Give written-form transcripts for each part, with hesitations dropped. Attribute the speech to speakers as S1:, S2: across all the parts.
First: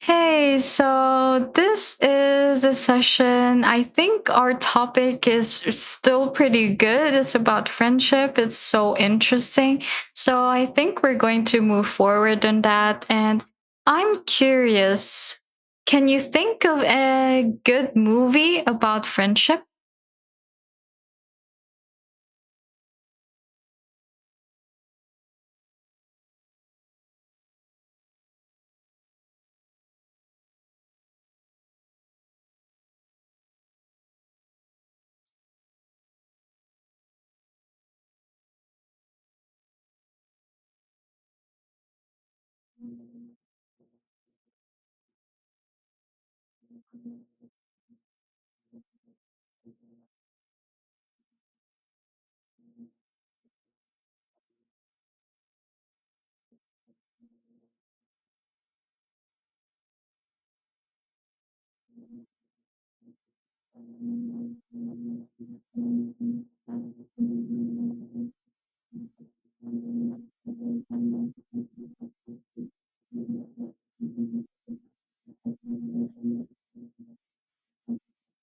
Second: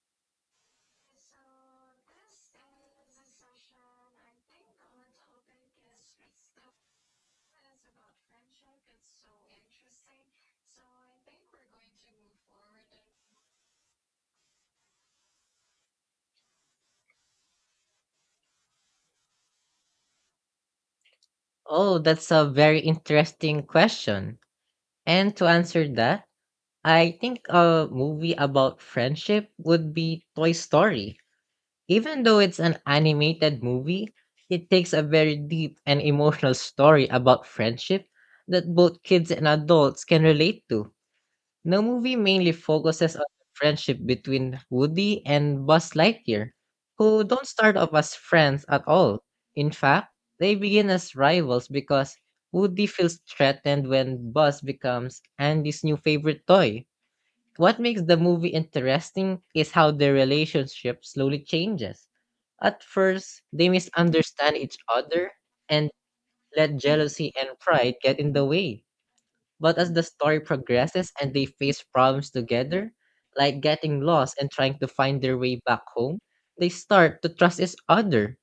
S1: Hey, so this is a session. I think our topic is still pretty good. It's about friendship. It's so interesting. So I think we're going to move forward on that. And I'm curious, can you think of a good movie about friendship?
S2: Oh, that's a very interesting question. And to answer that, I think a movie about friendship would be Toy Story. Even though it's an animated movie, it takes a very deep and emotional story about friendship that both kids and adults can relate to. The movie mainly focuses on the friendship between Woody and Buzz Lightyear, who don't start off as friends at all. In fact, they begin as rivals because Woody feels threatened when Buzz becomes Andy's new favorite toy. What makes the movie interesting is how their relationship slowly changes. At first, they misunderstand each other and let jealousy and pride get in the way, but as the story progresses and they face problems together, like getting lost and trying to find their way back home, they start to trust each other.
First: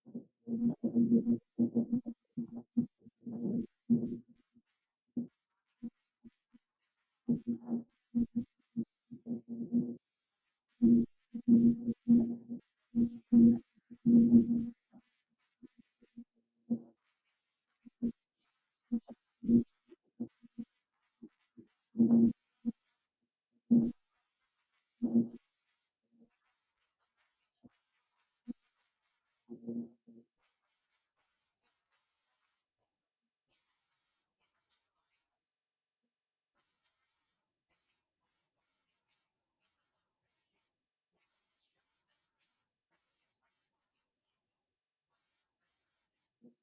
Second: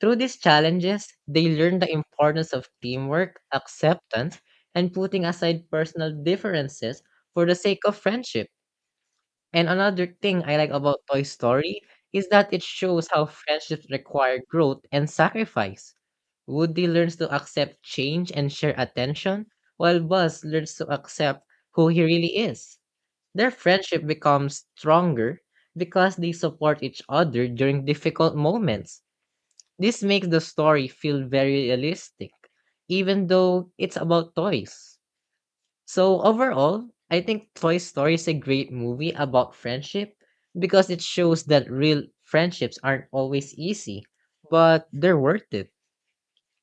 S2: Through these challenges, they learn the importance of teamwork, acceptance, and putting aside personal differences for the sake of friendship. And another thing I like about Toy Story is that it shows how friendships require growth and sacrifice. Woody learns to accept change and share attention, while Buzz learns to accept who he really is. Their friendship becomes stronger because they support each other during difficult moments. This makes the story feel very realistic, even though it's about toys. So, overall, I think Toy Story is a great movie about friendship because it shows that real friendships aren't always easy, but they're worth it.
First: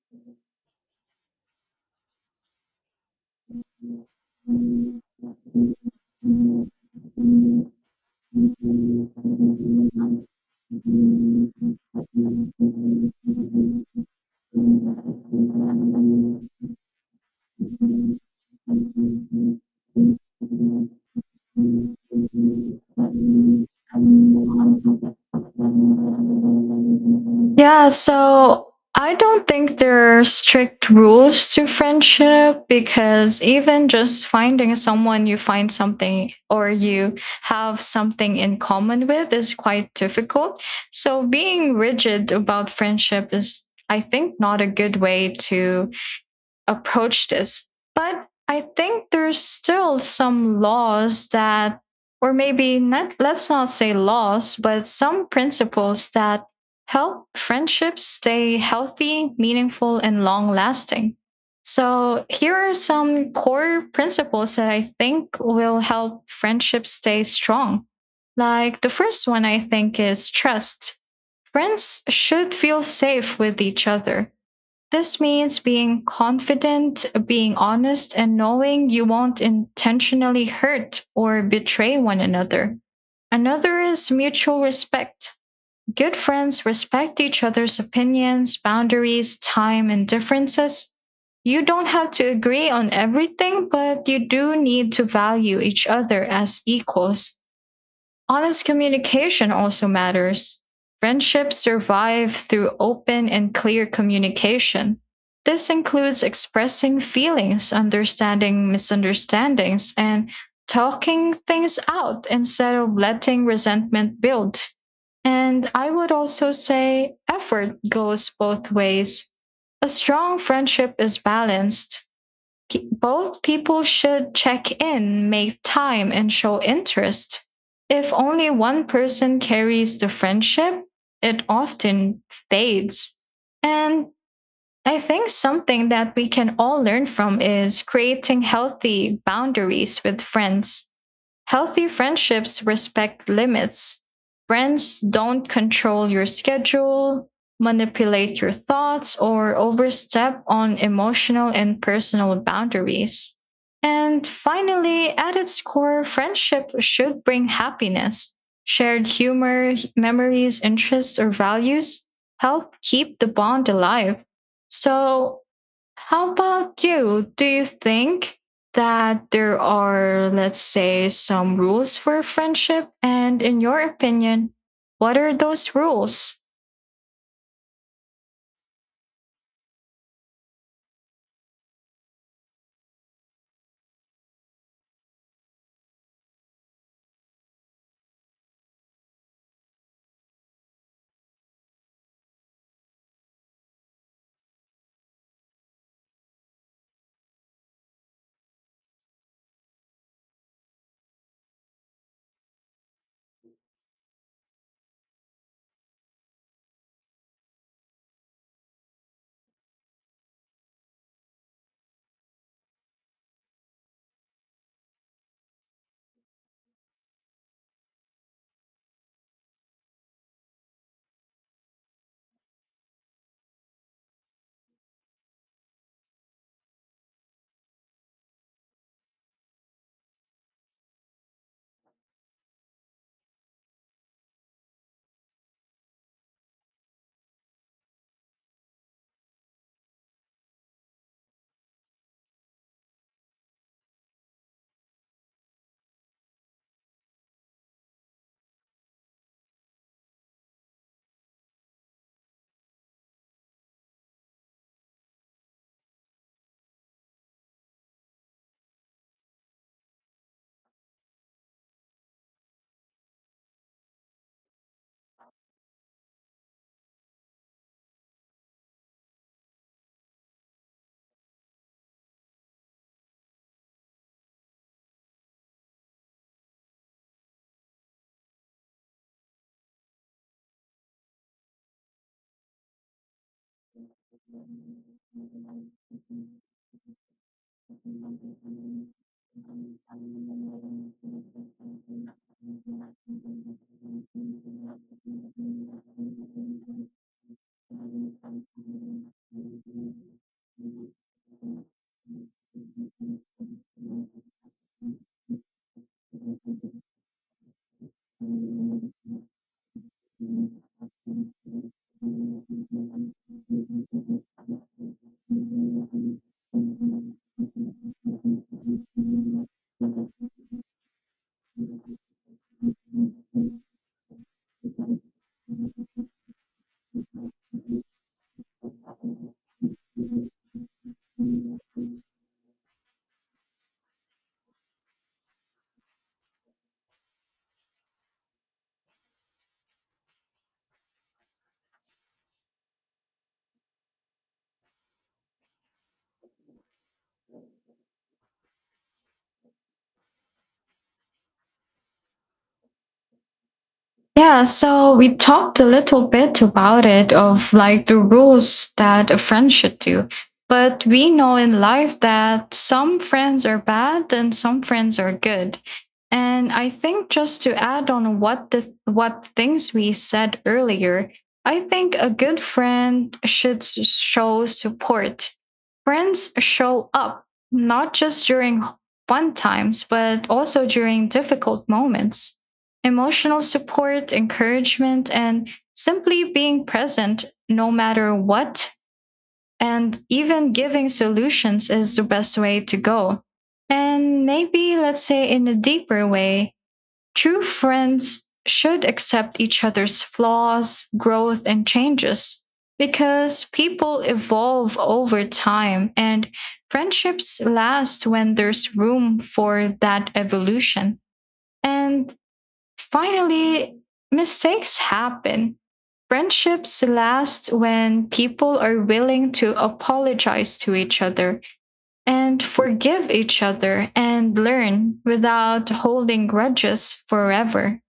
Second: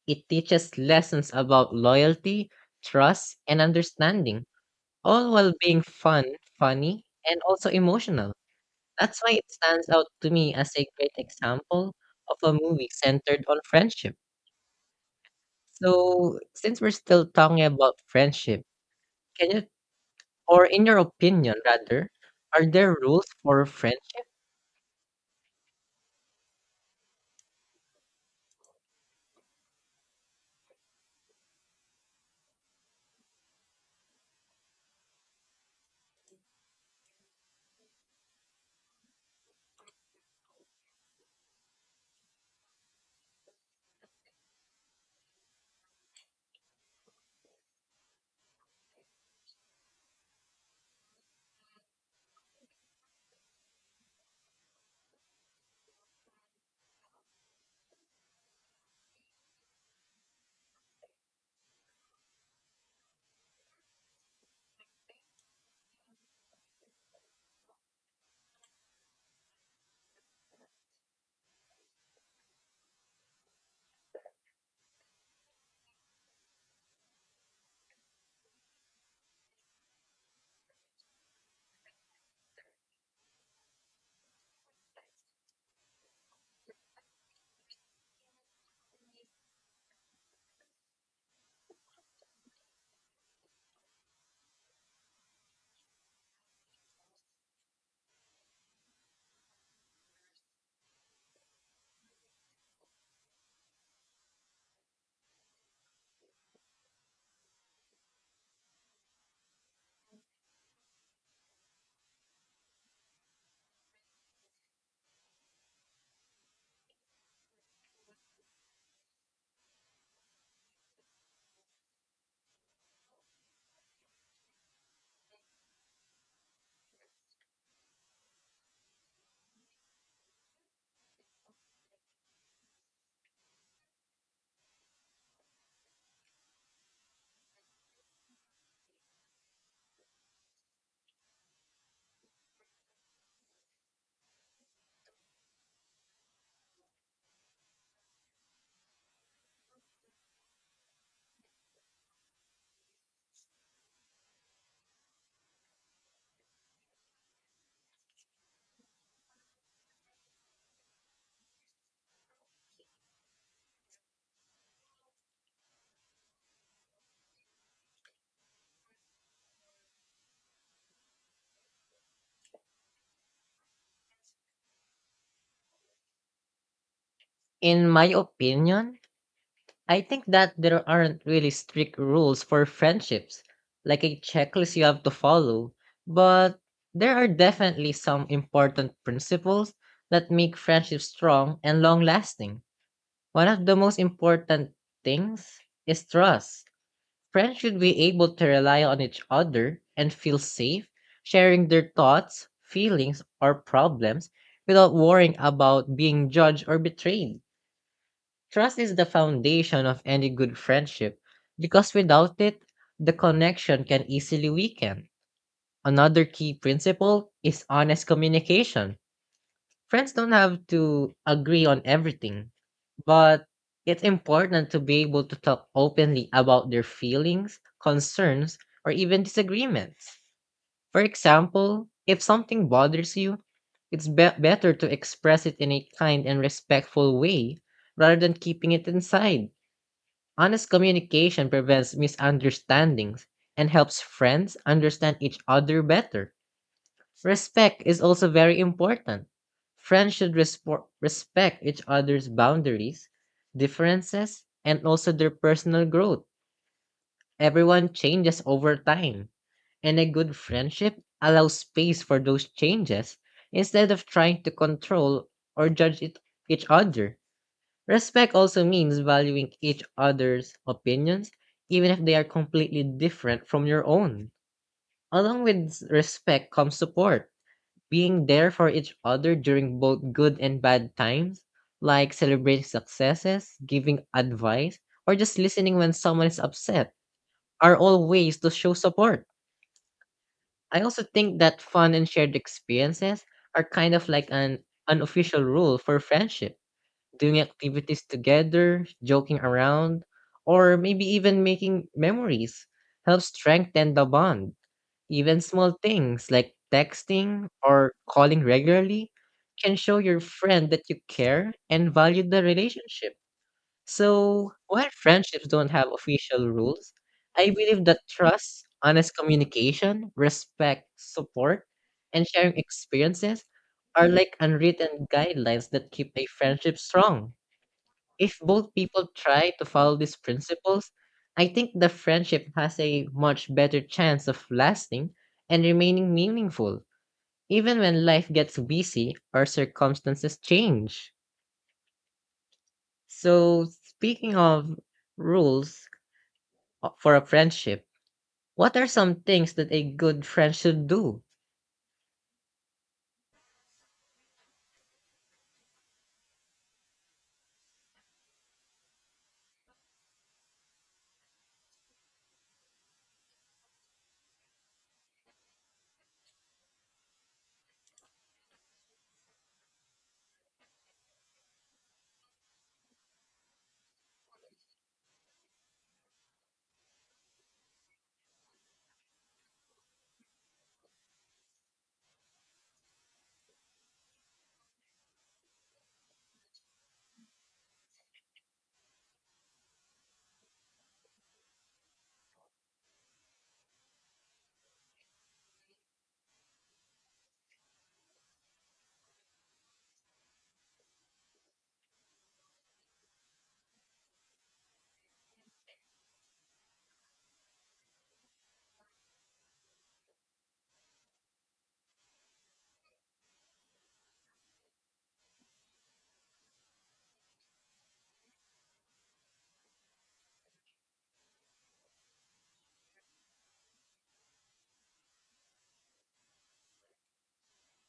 S2: It teaches lessons about loyalty, trust, and understanding, all while being fun, funny, and also emotional. That's why it stands out to me as a great example of a movie centered on friendship. So, since we're still talking about friendship, can you, or in your opinion rather, are there rules for friendship?
S1: Yeah, so I don't think there are strict rules to friendship because even just finding someone you find something or you have something in common with is quite difficult. So being rigid about friendship is, I think, not a good way to approach this. But I think there's still some laws that, or maybe not, let's not say laws, but some principles that help friendships stay healthy, meaningful, and long lasting. So, here are some core principles that I think will help friendships stay strong. Like the first one, I think, is trust. Friends should feel safe with each other. This means being confident, being honest, and knowing you won't intentionally hurt or betray one another. Another is mutual respect. Good friends respect each other's opinions, boundaries, time, and differences. You don't have to agree on everything, but you do need to value each other as equals. Honest communication also matters. Friendships survive through open and clear communication. This includes expressing feelings, understanding misunderstandings, and talking things out instead of letting resentment build. And I would also say effort goes both ways. A strong friendship is balanced. Both people should check in, make time, and show interest. If only one person carries the friendship, it often fades. And I think something that we can all learn from is creating healthy boundaries with friends. Healthy friendships respect limits. Friends don't control your schedule, manipulate your thoughts, or overstep on emotional and personal boundaries. And finally, at its core, friendship should bring happiness. Shared humor, memories, interests, or values help keep the bond alive. So, how about you? Do you think that there are, let's say, some rules for friendship? And in your opinion, what are those rules?
S2: In my opinion, I think that there aren't really strict rules for friendships, like a checklist you have to follow, but there are definitely some important principles that make friendships strong and long lasting. One of the most important things is trust. Friends should be able to rely on each other and feel safe sharing their thoughts, feelings, or problems without worrying about being judged or betrayed. Trust is the foundation of any good friendship because without it, the connection can easily weaken. Another key principle is honest communication. Friends don't have to agree on everything, but it's important to be able to talk openly about their feelings, concerns, or even disagreements. For example, if something bothers you, it's better to express it in a kind and respectful way rather than keeping it inside. Honest communication prevents misunderstandings and helps friends understand each other better. Respect is also very important. Friends should respect each other's boundaries, differences, and also their personal growth. Everyone changes over time, and a good friendship allows space for those changes instead of trying to control or judge it, each other. Respect also means valuing each other's opinions, even if they are completely different from your own. Along with respect comes support, being there for each other during both good and bad times, like celebrating successes, giving advice, or just listening when someone is upset, are all ways to show support. I also think that fun and shared experiences are kind of like an unofficial rule for friendship, doing activities together, joking around, or maybe even making memories helps strengthen the bond. Even small things like texting or calling regularly can show your friend that you care and value the relationship. So, while friendships don't have official rules, I believe that trust, honest communication, respect, support, and sharing experiences are like unwritten guidelines that keep a friendship strong. If both people try to follow these principles, I think the friendship has a much better chance of lasting and remaining meaningful, even when life gets busy or circumstances change. So, speaking of rules for a friendship, what are some things that a good friend should do?
S1: Yeah, so we talked a little bit about it of like the rules that a friend should do. But we know in life that some friends are bad and some friends are good. And I think just to add on what things we said earlier, I think a good friend should show support. Friends show up not just during fun times, but also during difficult moments. Emotional support, encouragement, and simply being present no matter what, and even giving solutions is the best way to go. And maybe, let's say, in a deeper way, true friends should accept each other's flaws, growth, and changes because people evolve over time and friendships last when there's room for that evolution. And finally, mistakes happen. Friendships last when people are willing to apologize to each other and forgive each other and learn without holding grudges forever.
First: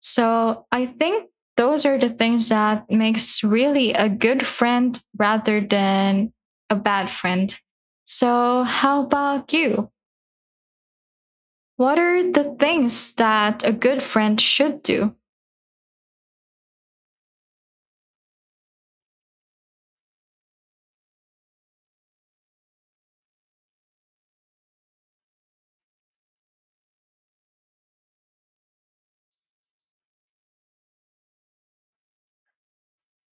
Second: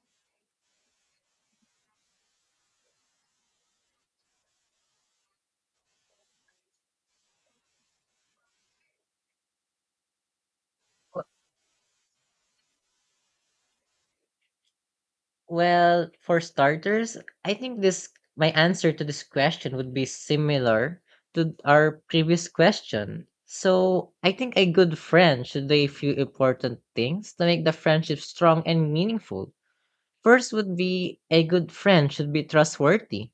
S1: So I think those are the things that makes really a good friend rather than a bad friend. So how about you? What are the things that a good friend should do?
S2: Well, for starters, I think this my answer to this question would be similar to our previous question. So, I think a good friend should do a few important things to make the friendship strong and meaningful. First would be, a good friend should be trustworthy.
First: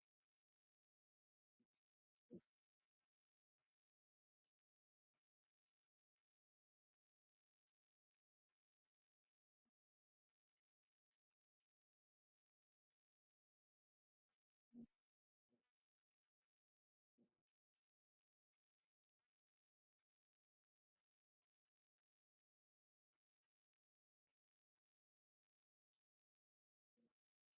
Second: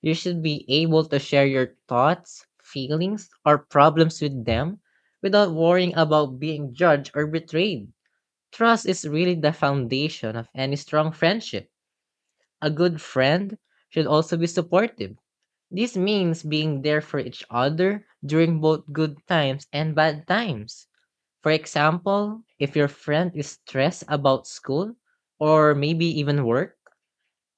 S2: You should be able to share your thoughts, feelings, or problems with them without worrying about being judged or betrayed. Trust is really the foundation of any strong friendship. A good friend should also be supportive. This means being there for each other during both good times and bad times. For example, if your friend is stressed about school or maybe even work,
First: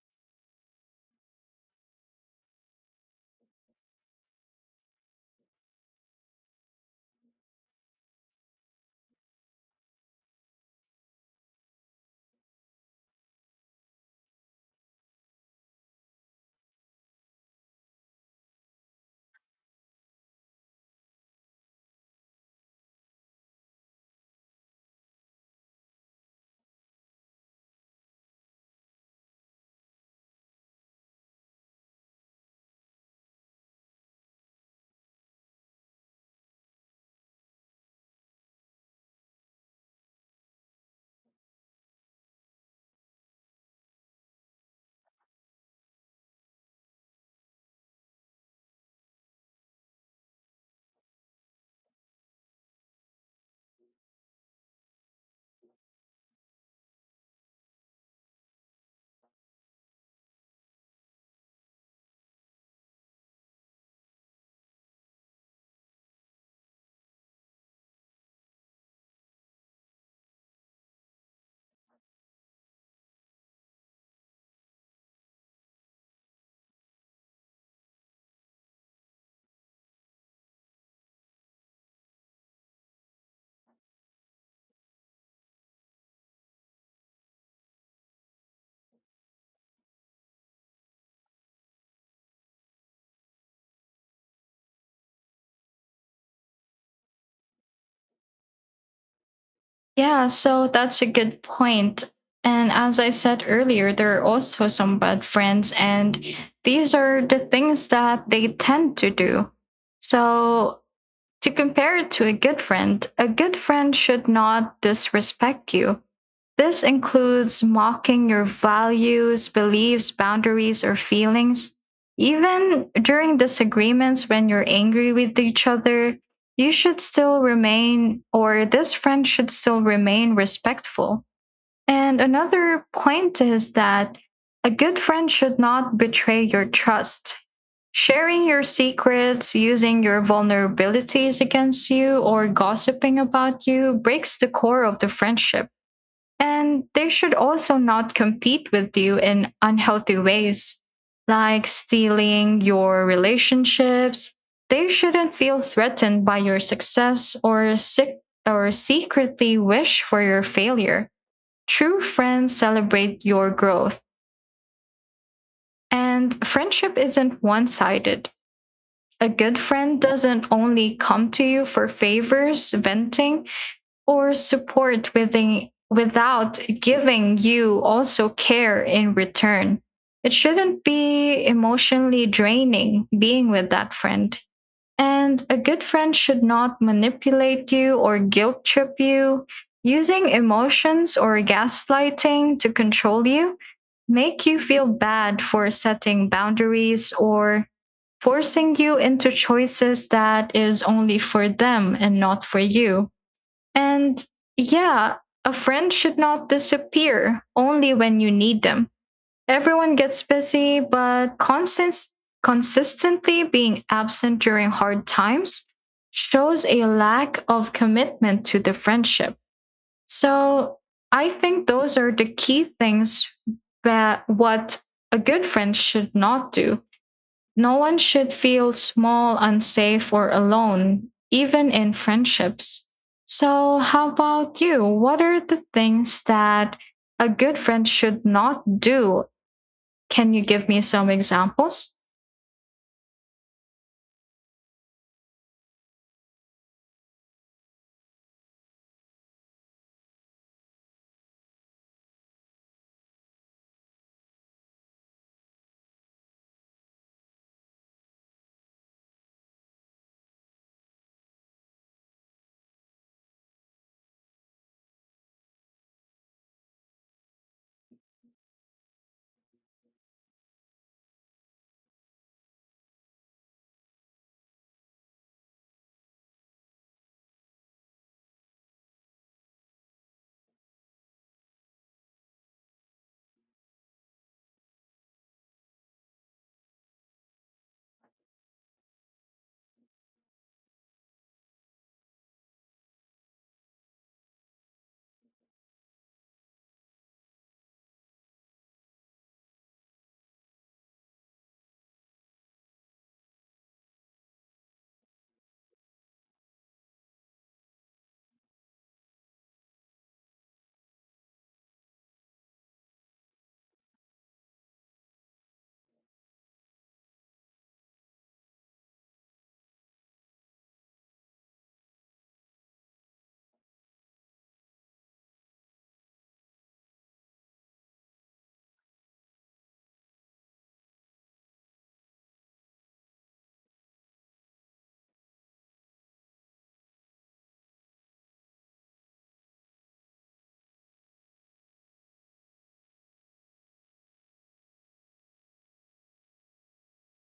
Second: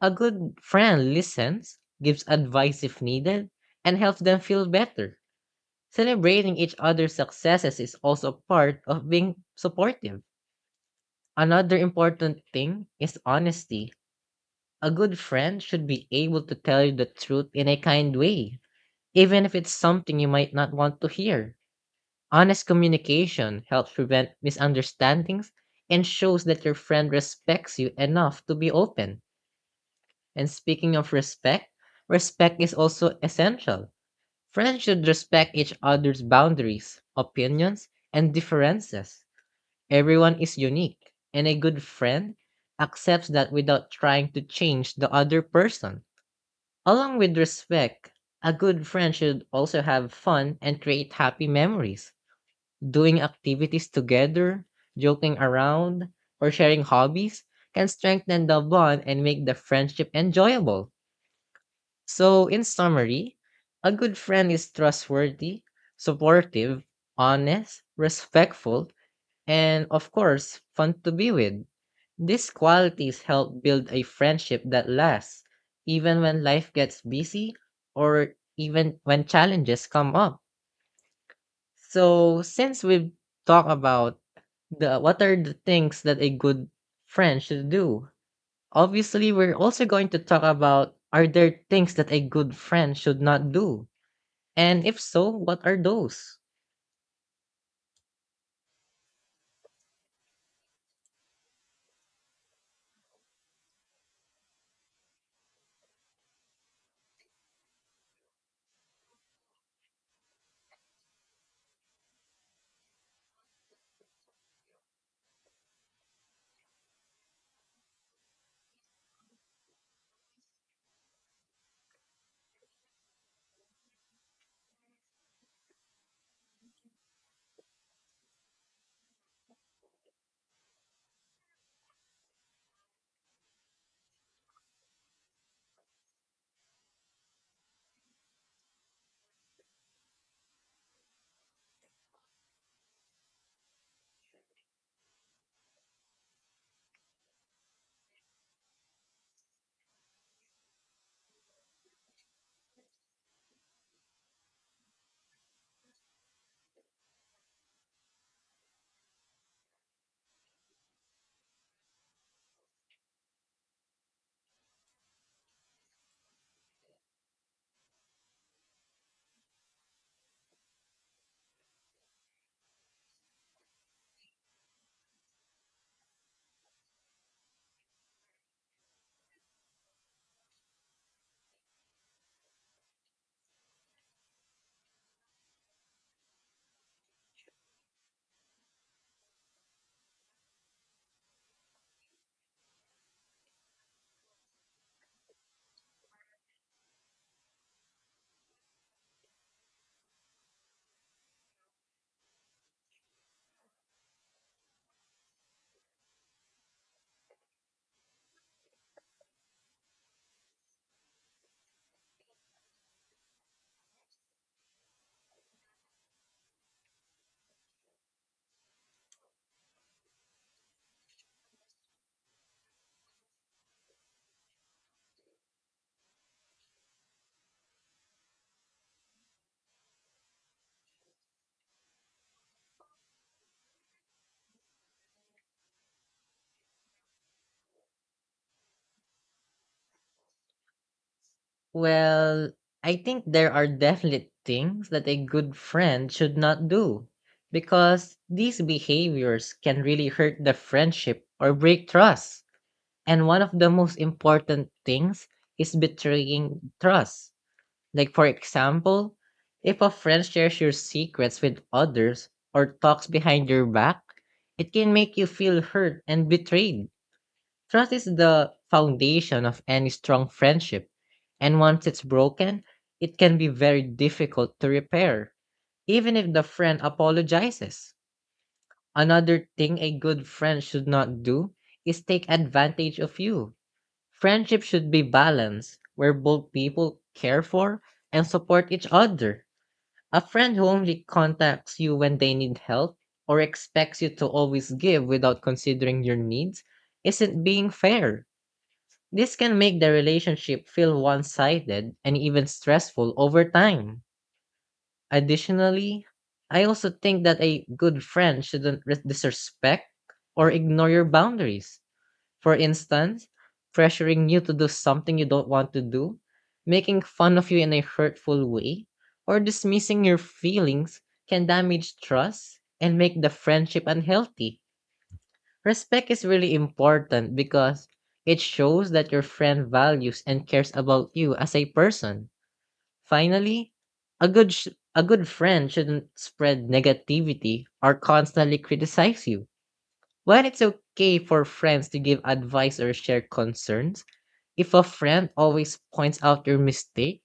S2: a good friend listens, gives advice if needed, and helps them feel better. Celebrating each other's successes is also part of being supportive. Another important thing is honesty. A good friend should be able to tell you the truth in a kind way, even if it's something you might not want to hear. Honest communication helps prevent misunderstandings and shows that your friend respects you enough to be open. And speaking of respect, respect is also essential. Friends should respect each other's boundaries, opinions, and differences. Everyone is unique, and a good friend accepts that without trying to change the other person. Along with respect, a good friend should also have fun and create happy memories. Doing activities together, joking around, or sharing hobbies can strengthen the bond and make the friendship enjoyable. So, in summary, a good friend is trustworthy, supportive, honest, respectful, and of course, fun to be with. These qualities help build a friendship that lasts, even when life gets busy or even when challenges come up. So, since we've talked about the what are the things that a good friend should do, obviously we're also going to talk about, are there things that a good friend should not do? And if so, what are those?
S1: Yeah, so that's a good point. And as I said earlier, there are also some bad friends, and these are the things that they tend to do. So to compare it to a good friend should not disrespect you. This includes mocking your values, beliefs, boundaries, or feelings. Even during disagreements when you're angry with each other, you should still remain, or this friend should still remain respectful. And another point is that a good friend should not betray your trust. Sharing your secrets, using your vulnerabilities against you, or gossiping about you breaks the core of the friendship. And they should also not compete with you in unhealthy ways, like stealing your relationships. They shouldn't feel threatened by your success or sick or secretly wish for your failure. True friends celebrate your growth, and friendship isn't one sided. A good friend doesn't only come to you for favors, venting, or support within, without giving you also care in return. It shouldn't be emotionally draining being with that friend. And a good friend should not manipulate you or guilt trip you, using emotions or gaslighting to control you, make you feel bad for setting boundaries or forcing you into choices that is only for them and not for you. And yeah, a friend should not disappear only when you need them. Everyone gets busy, but consistently being absent during hard times shows a lack of commitment to the friendship. So I think those are the key things that what a good friend should not do. No one should feel small, unsafe, or alone, even in friendships. So, how about you? What are the things that a good friend should not do? Can you give me some examples?
S2: Well, I think there are definite things that a good friend should not do because these behaviors can really hurt the friendship or break trust. And one of the most important things is betraying trust. Like, for example, if a friend shares your secrets with others or talks behind your back, it can make you feel hurt and betrayed. Trust is the foundation of any strong friendship, and once it's broken, it can be very difficult to repair, even if the friend apologizes. Another thing a good friend should not do is take advantage of you. Friendship should be balanced, where both people care for and support each other. A friend who only contacts you when they need help or expects you to always give without considering your needs isn't being fair. This can make the relationship feel one sided and even stressful over time. Additionally, I also think that a good friend shouldn't disrespect or ignore your boundaries. For instance, pressuring you to do something you don't want to do, making fun of you in a hurtful way, or dismissing your feelings can damage trust and make the friendship unhealthy. Respect is really important because it shows that your friend values and cares about you as a person. Finally, a good friend shouldn't spread negativity or constantly criticize you. While it's okay for friends to give advice or share concerns, if a friend always points out your mistake,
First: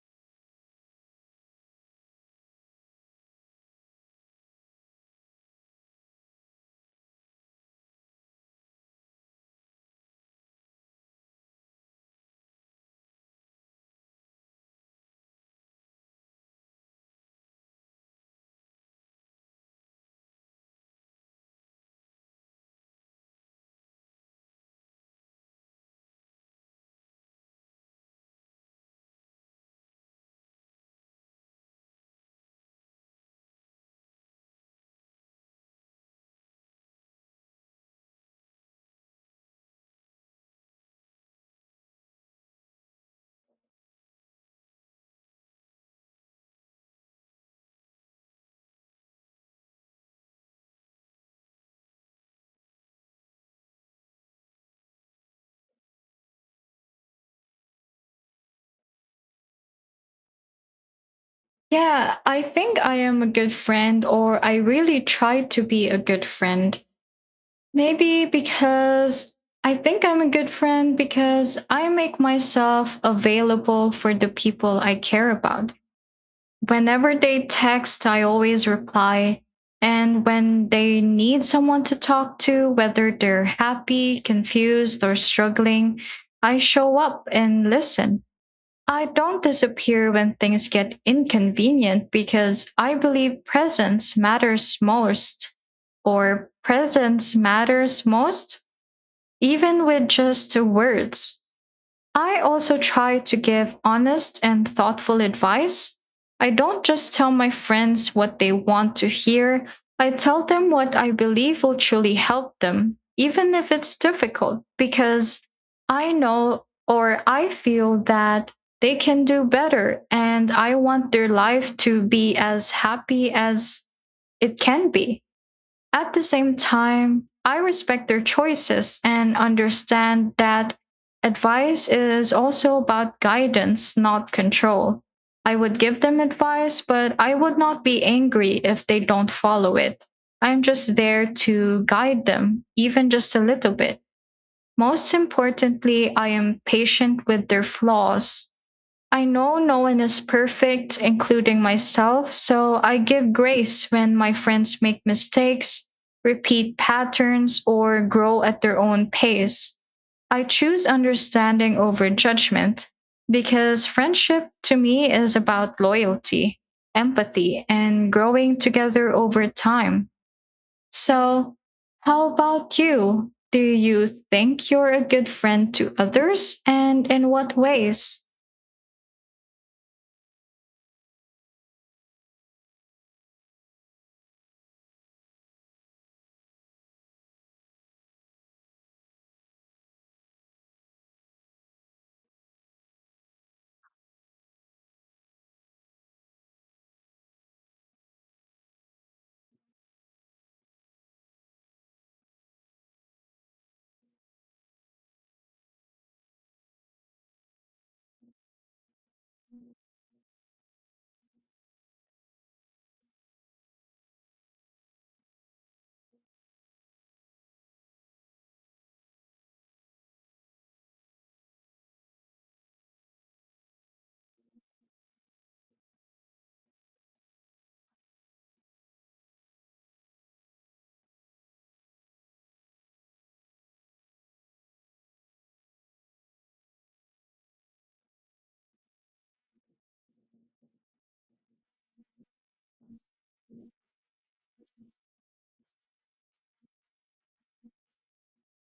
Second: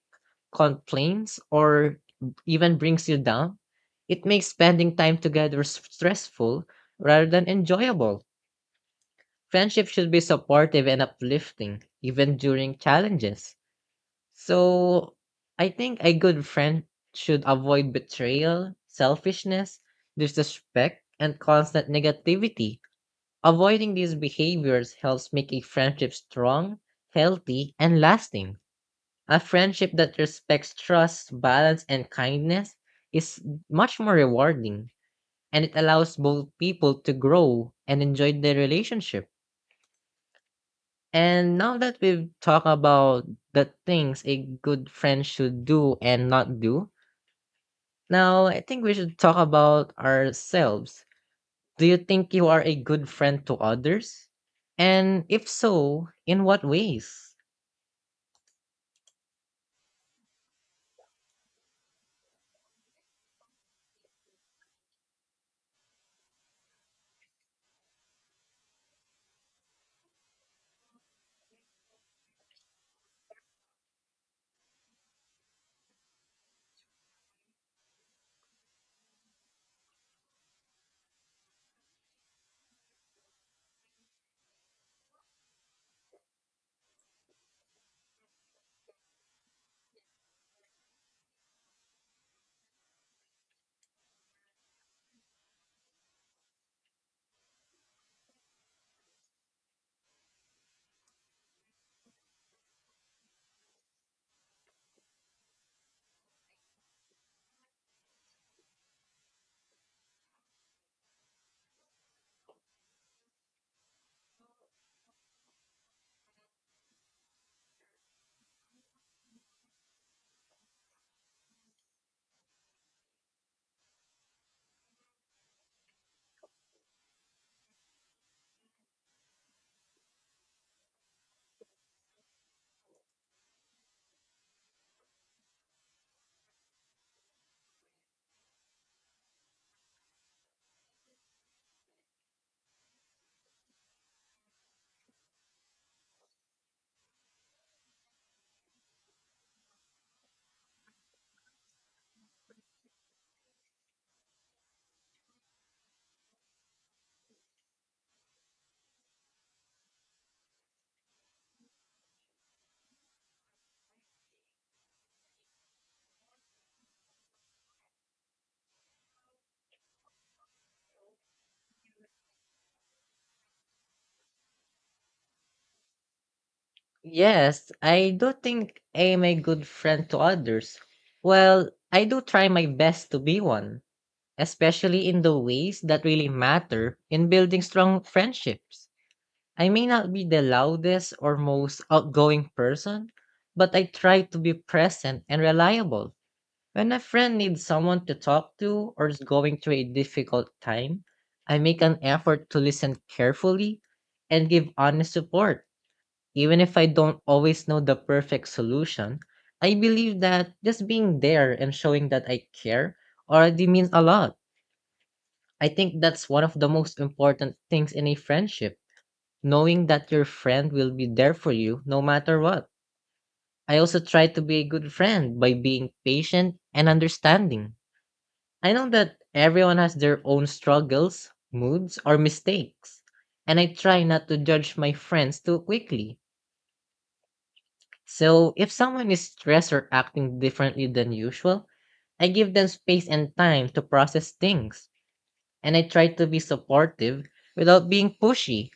S2: complains, or even brings you down, it makes spending time together stressful rather than enjoyable. Friendship should be supportive and uplifting, even during challenges. So, I think a good friend should avoid betrayal, selfishness, disrespect, and constant negativity. Avoiding these behaviors helps make a friendship strong, healthy, and lasting. A friendship that respects trust, balance, and kindness is much more rewarding, and it allows both people to grow and enjoy their relationship. And now that we've talked about the things a good friend should do and not do, now I think we should talk about ourselves. Do you think you are a good friend to others? And if so, in what ways?
S1: Yeah, I think I am a good friend, or I really try to be a good friend. Maybe because I think I'm a good friend because I make myself available for the people I care about. Whenever they text, I always reply. And when they need someone to talk to, whether they're happy, confused, or struggling, I show up and listen. I don't disappear when things get inconvenient because I believe presence matters most or presence matters most even with just the words. I also try to give honest and thoughtful advice. I don't just tell my friends what they want to hear, I tell them what I believe will truly help them, even if it's difficult, because I know or I feel that they can do better and I want their life to be as happy as it can be. At the same time, I respect their choices and understand that advice is also about guidance, not control. I would give them advice, but I would not be angry if they don't follow it. I'm just there to guide them, even just a little bit. Most importantly, I am patient with their flaws. I know no one is perfect, including myself, so I give grace when my friends make mistakes, repeat patterns, or grow at their own pace. I choose understanding over judgment because friendship to me is about loyalty, empathy, and growing together over time. So, how about you? Do you think you're a good friend to others and in what
S2: Yes, I
S1: ways?
S2: do think I am a good friend to others. Well, I do try my best to be one, especially in the ways that really matter in building strong friendships. I may not be the loudest or most outgoing person, but I try to be present and reliable. When a friend needs someone to talk to or is going through a difficult time, I make an effort to listen carefully and give honest support. Even if I don't always know the perfect solution, I believe that just being there and showing that I care already means a lot. I think that's one of the most important things in a friendship, knowing that your friend will be there for you no matter what. I also try to be a good friend by being patient and understanding. I know that everyone has their own struggles, moods, or mistakes, and I try not to judge my friends too quickly. So, if someone is stressed or acting differently than usual, I give them space and time to process things, and I try to be supportive without being pushy.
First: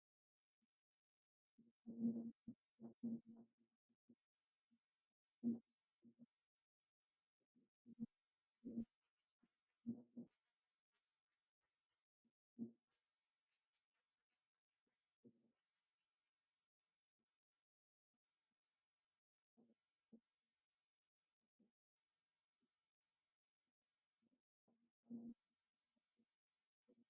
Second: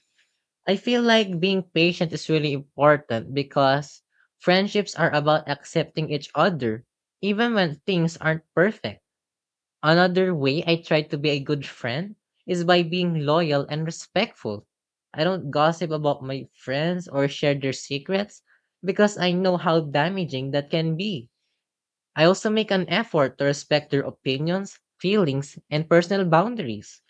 S2: I feel like being patient is really important because friendships are about accepting each other, even when things aren't perfect. Another way I try to be a good friend is by being loyal and respectful. I don't gossip about my friends or share their secrets because I know how damaging that can be. I also make an effort to respect their opinions, feelings, and personal boundaries.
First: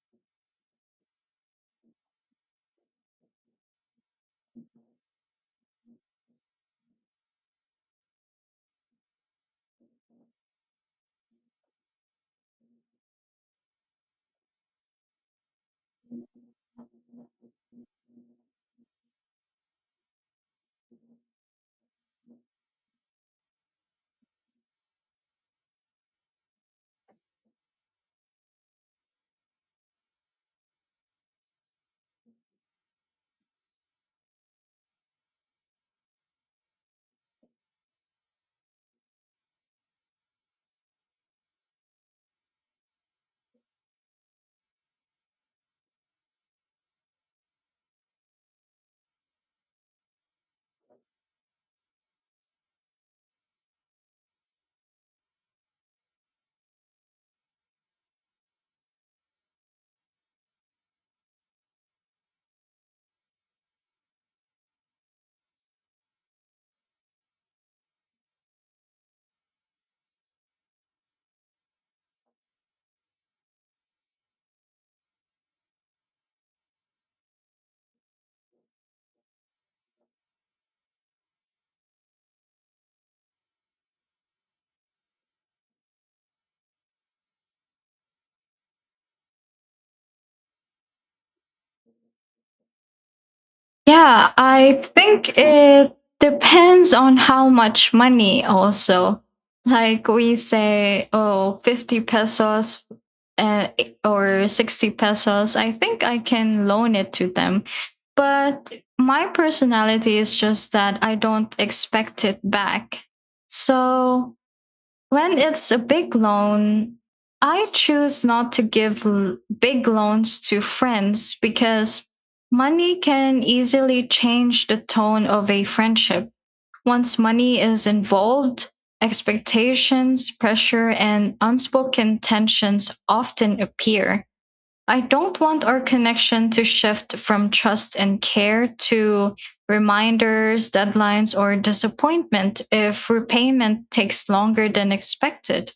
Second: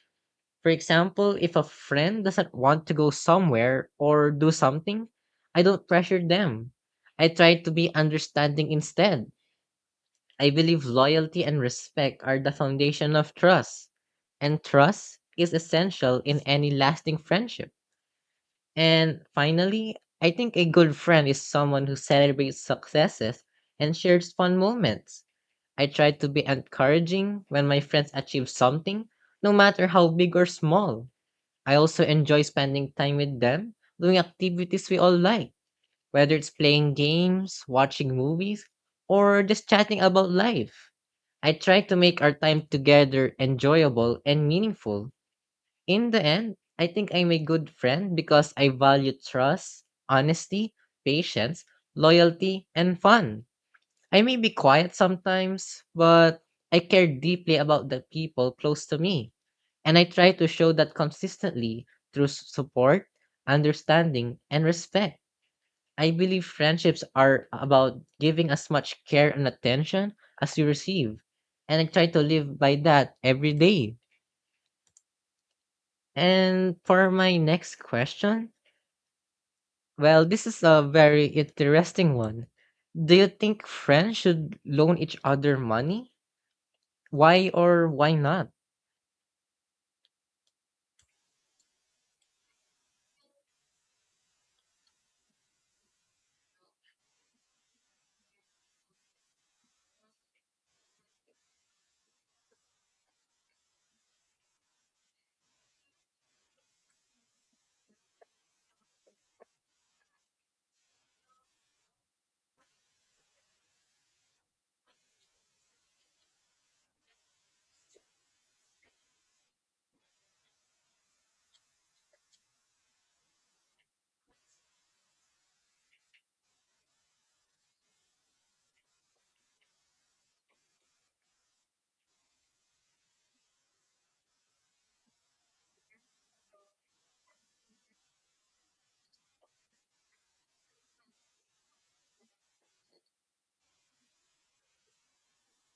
S2: For example, if a friend doesn't want to go somewhere or do something, I don't pressure them. I try to be understanding instead. I believe loyalty and respect are the foundation of trust, and trust is essential in any lasting friendship. And finally, I think a good friend is someone who celebrates successes and shares fun moments. I try to be encouraging when my friends achieve something, no matter how big or small. I also enjoy spending time with them, doing activities we all like, whether it's playing games, watching movies, or just chatting about life. I try to make our time together enjoyable and meaningful. In the end, I think I'm a good friend because I value trust, honesty, patience, loyalty, and fun. I may be quiet sometimes, but I care deeply about the people close to me. And I try to show that consistently through support, understanding, and respect. I believe friendships are about giving as much care and attention as you receive. And I try to live by that every day. And for my next question, well, this is a very interesting one. Do you think friends should loan each other money? Why or why not?
S1: Yeah, I think it depends on how much money also. Like we say, oh, 50 pesos uh, or 60 pesos. I think I can loan it to them. But my personality is just that I don't expect it back. So when it's a big loan, I choose not to give big loans to friends because money can easily change the tone of a friendship. Once money is involved, expectations, pressure, and unspoken tensions often appear. I don't want our connection to shift from trust and care to reminders, deadlines, or disappointment if repayment takes longer than expected.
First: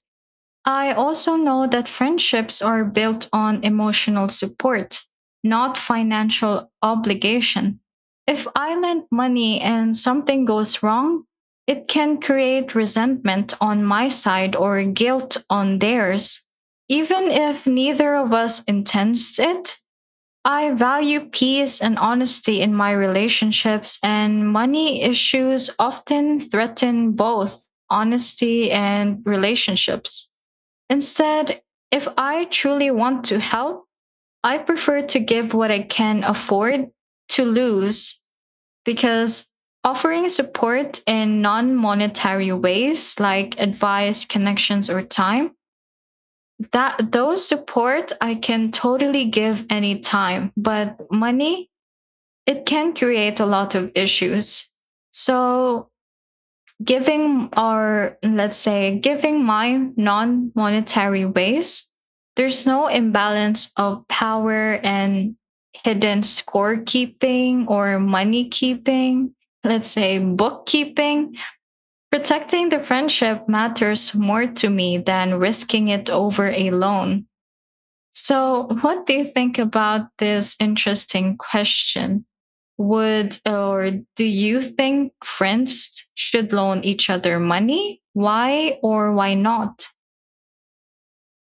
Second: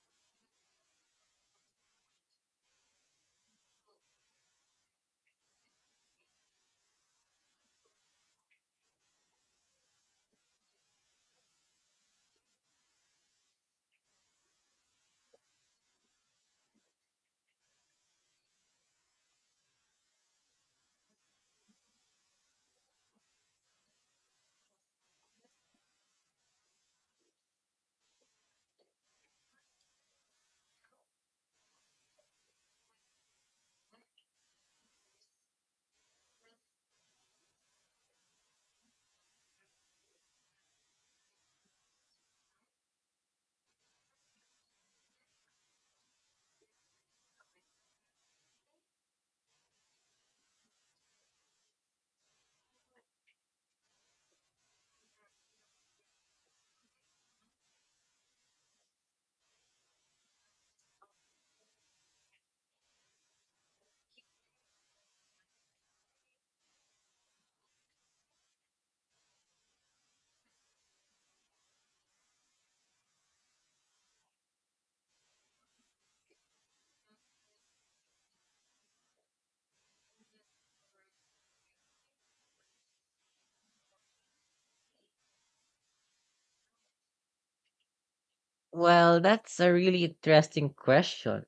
S1: I also know that friendships are built on emotional support, not financial obligation. If I lend money and something goes wrong, it can create resentment on my side or guilt on theirs. Even if neither of us intends it, I value peace and honesty in my relationships, and money issues often threaten both honesty and relationships. Instead, if I truly want to help, I prefer to give what I can afford to lose, because offering support in non-monetary ways like advice, connections or time, that those support I can totally give any time, but money, it can create a lot of issues. So, giving, or let's say giving my non-monetary ways, there's no imbalance of power and hidden scorekeeping or money keeping, let's say bookkeeping. Protecting the friendship matters more to me than risking it over a loan. So, what do you think about this interesting question? Would or do you think friends should loan each other money? Why or
S2: Well,
S1: why
S2: that's a
S1: not?
S2: really interesting question.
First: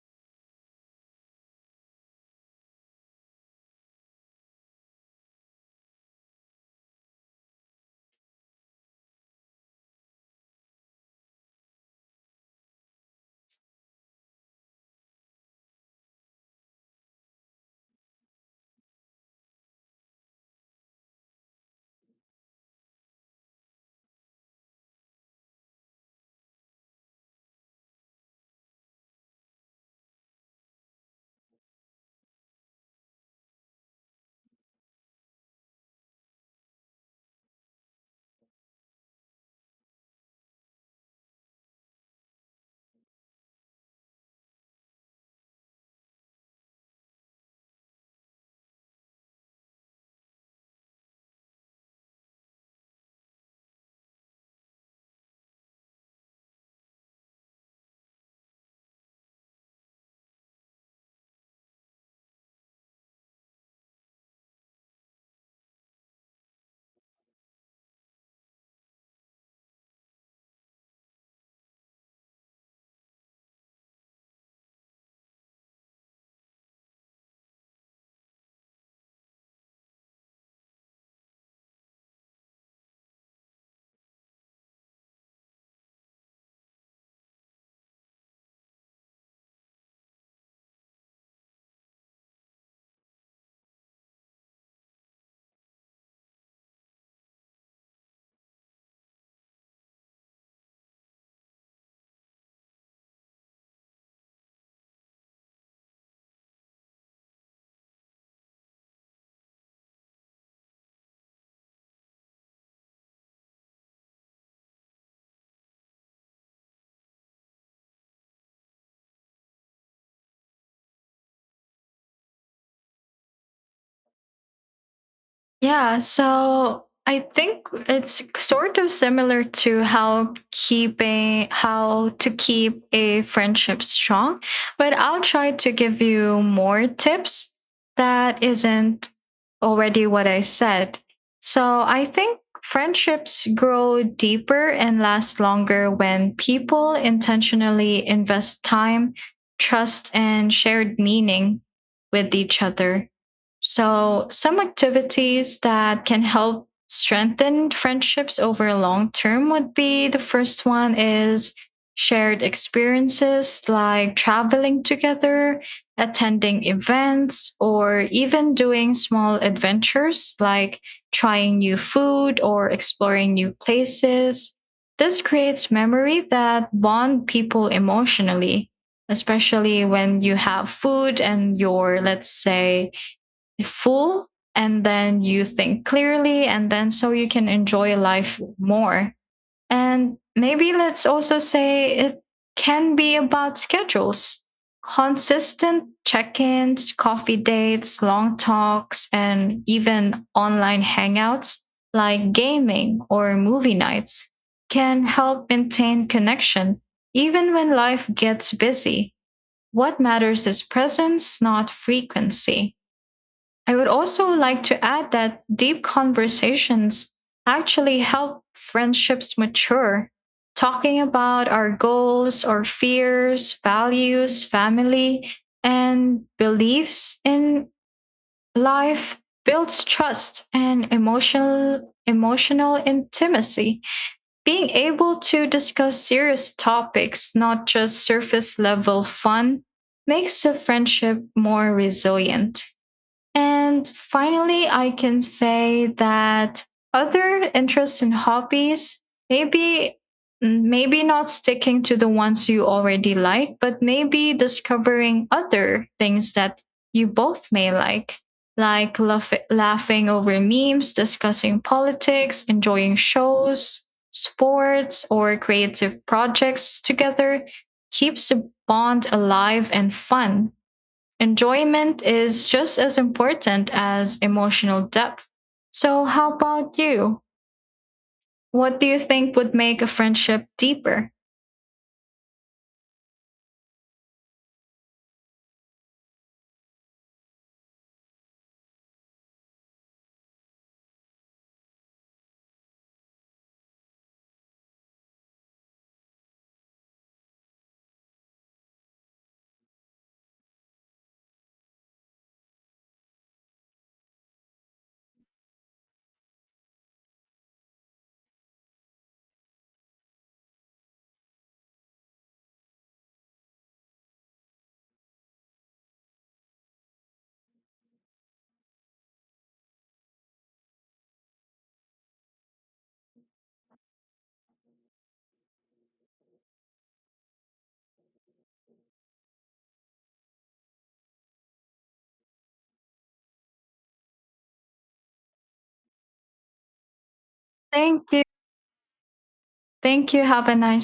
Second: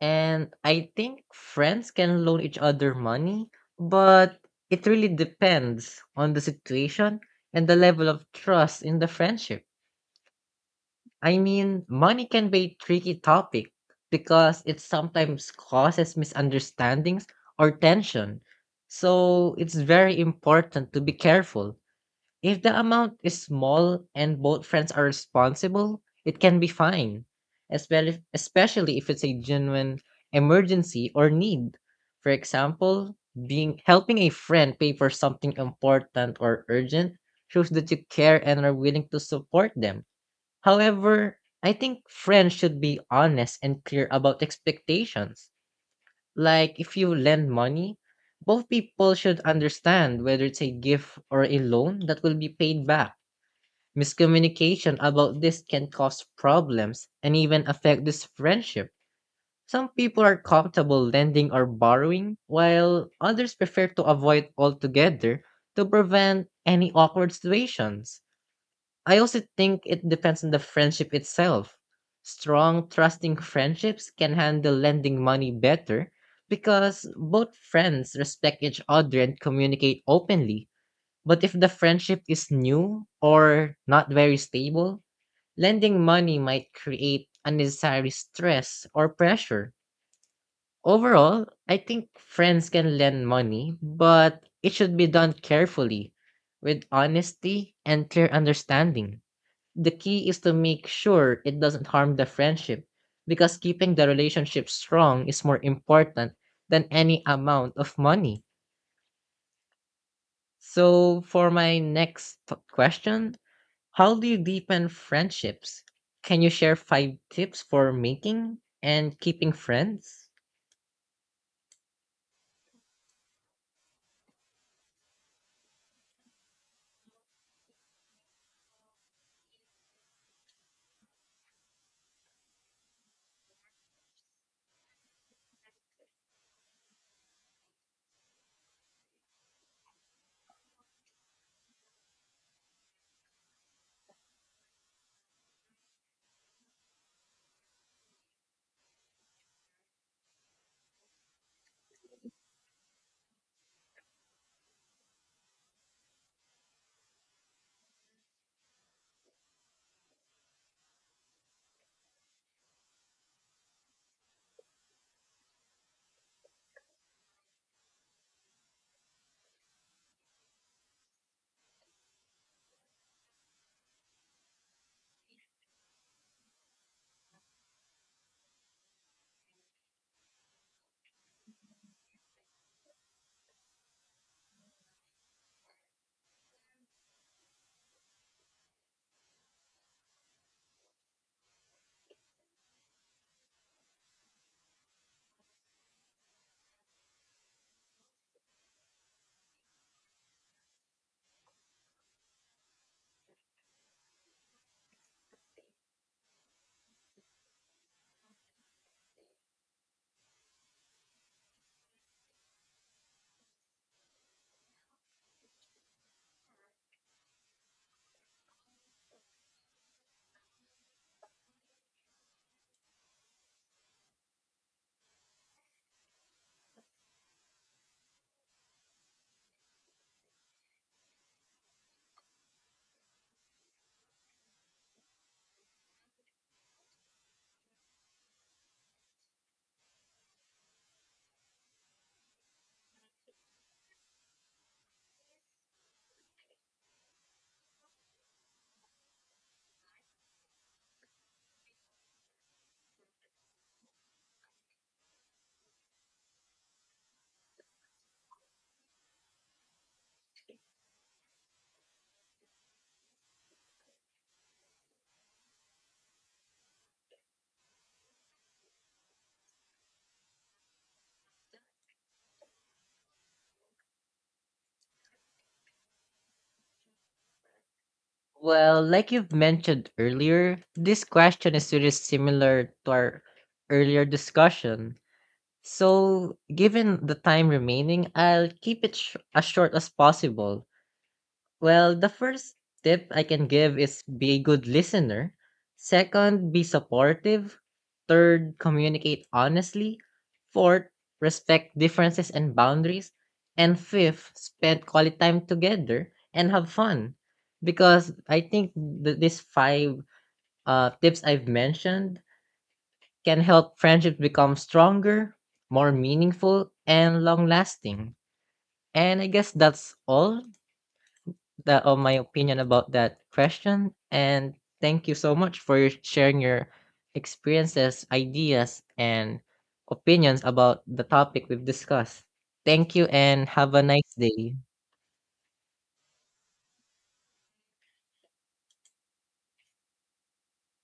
S2: And I think friends can loan each other money, but it really depends on the situation and the level of trust in the friendship. I mean, money can be a tricky topic because it sometimes causes misunderstandings or tension. So it's very important to be careful. If the amount is small and both friends are responsible, it can be fine, especially if it's a genuine emergency or need. For example, being helping a friend pay for something important or urgent shows that you care and are willing to support them. However, I think friends should be honest and clear about expectations. Like, if you lend money, both people should understand whether it's a gift or a loan that will be paid back. Miscommunication about this can cause problems and even affect this friendship. Some people are comfortable lending or borrowing, while others prefer to avoid altogether to prevent any awkward situations. I also think it depends on the friendship itself. Strong, trusting friendships can handle lending money better because both friends respect each other and communicate openly. But if the friendship is new or not very stable, lending money might create unnecessary stress or pressure. Overall, I think friends can lend money, but it should be done carefully with honesty and clear understanding. The key is to make sure it doesn't harm the friendship because keeping the relationship strong is more important than any amount of money. So, for my next question, how do you deepen friendships? Can you share 5 tips for making and keeping friends?
S1: Yeah, so I think it's sort of similar to how to keep a friendship strong, but I'll try to give you more tips that isn't already what I said. So I think friendships grow deeper and last longer when people intentionally invest time, trust and shared meaning with each other. So, some activities that can help strengthen friendships over long term would be, the first one is shared experiences like traveling together, attending events, or even doing small adventures like trying new food or exploring new places. This creates memory that bond people emotionally, especially when you have food and your, let's say, full, and then you think clearly and then so you can enjoy life more. And maybe let's also say it can be about schedules. Consistent check-ins, coffee dates, long talks, and even online hangouts like gaming or movie nights can help maintain connection even when life gets busy. What matters is presence, not frequency. I would also like to add that deep conversations actually help friendships mature. Talking about our goals, our fears, values, family, and beliefs in life builds trust and emotional intimacy. Being able to discuss serious topics, not just surface level fun, makes a friendship more resilient. And finally, I can say that other interests and hobbies, maybe maybe not sticking to the ones you already like, but maybe discovering other things that you both may like laughing over memes, discussing politics, enjoying shows, sports, or creative projects together keeps the bond alive and fun. Enjoyment is just as important as emotional depth. So, how about you? What
S2: Well,
S1: do you
S2: like you've
S1: think would make a
S2: mentioned
S1: friendship
S2: earlier, this
S1: deeper?
S2: question is really similar to our earlier discussion. So, given the time remaining, I'll keep it as short as possible. Well, the first tip I can give is be a good listener. Second, be supportive. Third, communicate honestly. Fourth, respect differences and boundaries. And fifth, spend quality time together and have fun. Because I think these 5 tips I've mentioned can help friendships become stronger, more meaningful, and long lasting. And I guess that's all that of my opinion about that question. And thank you so much for your sharing your experiences, ideas, and opinions about the topic we've discussed. Thank you and have a nice day.
S1: Thank you. Thank you. Have a nice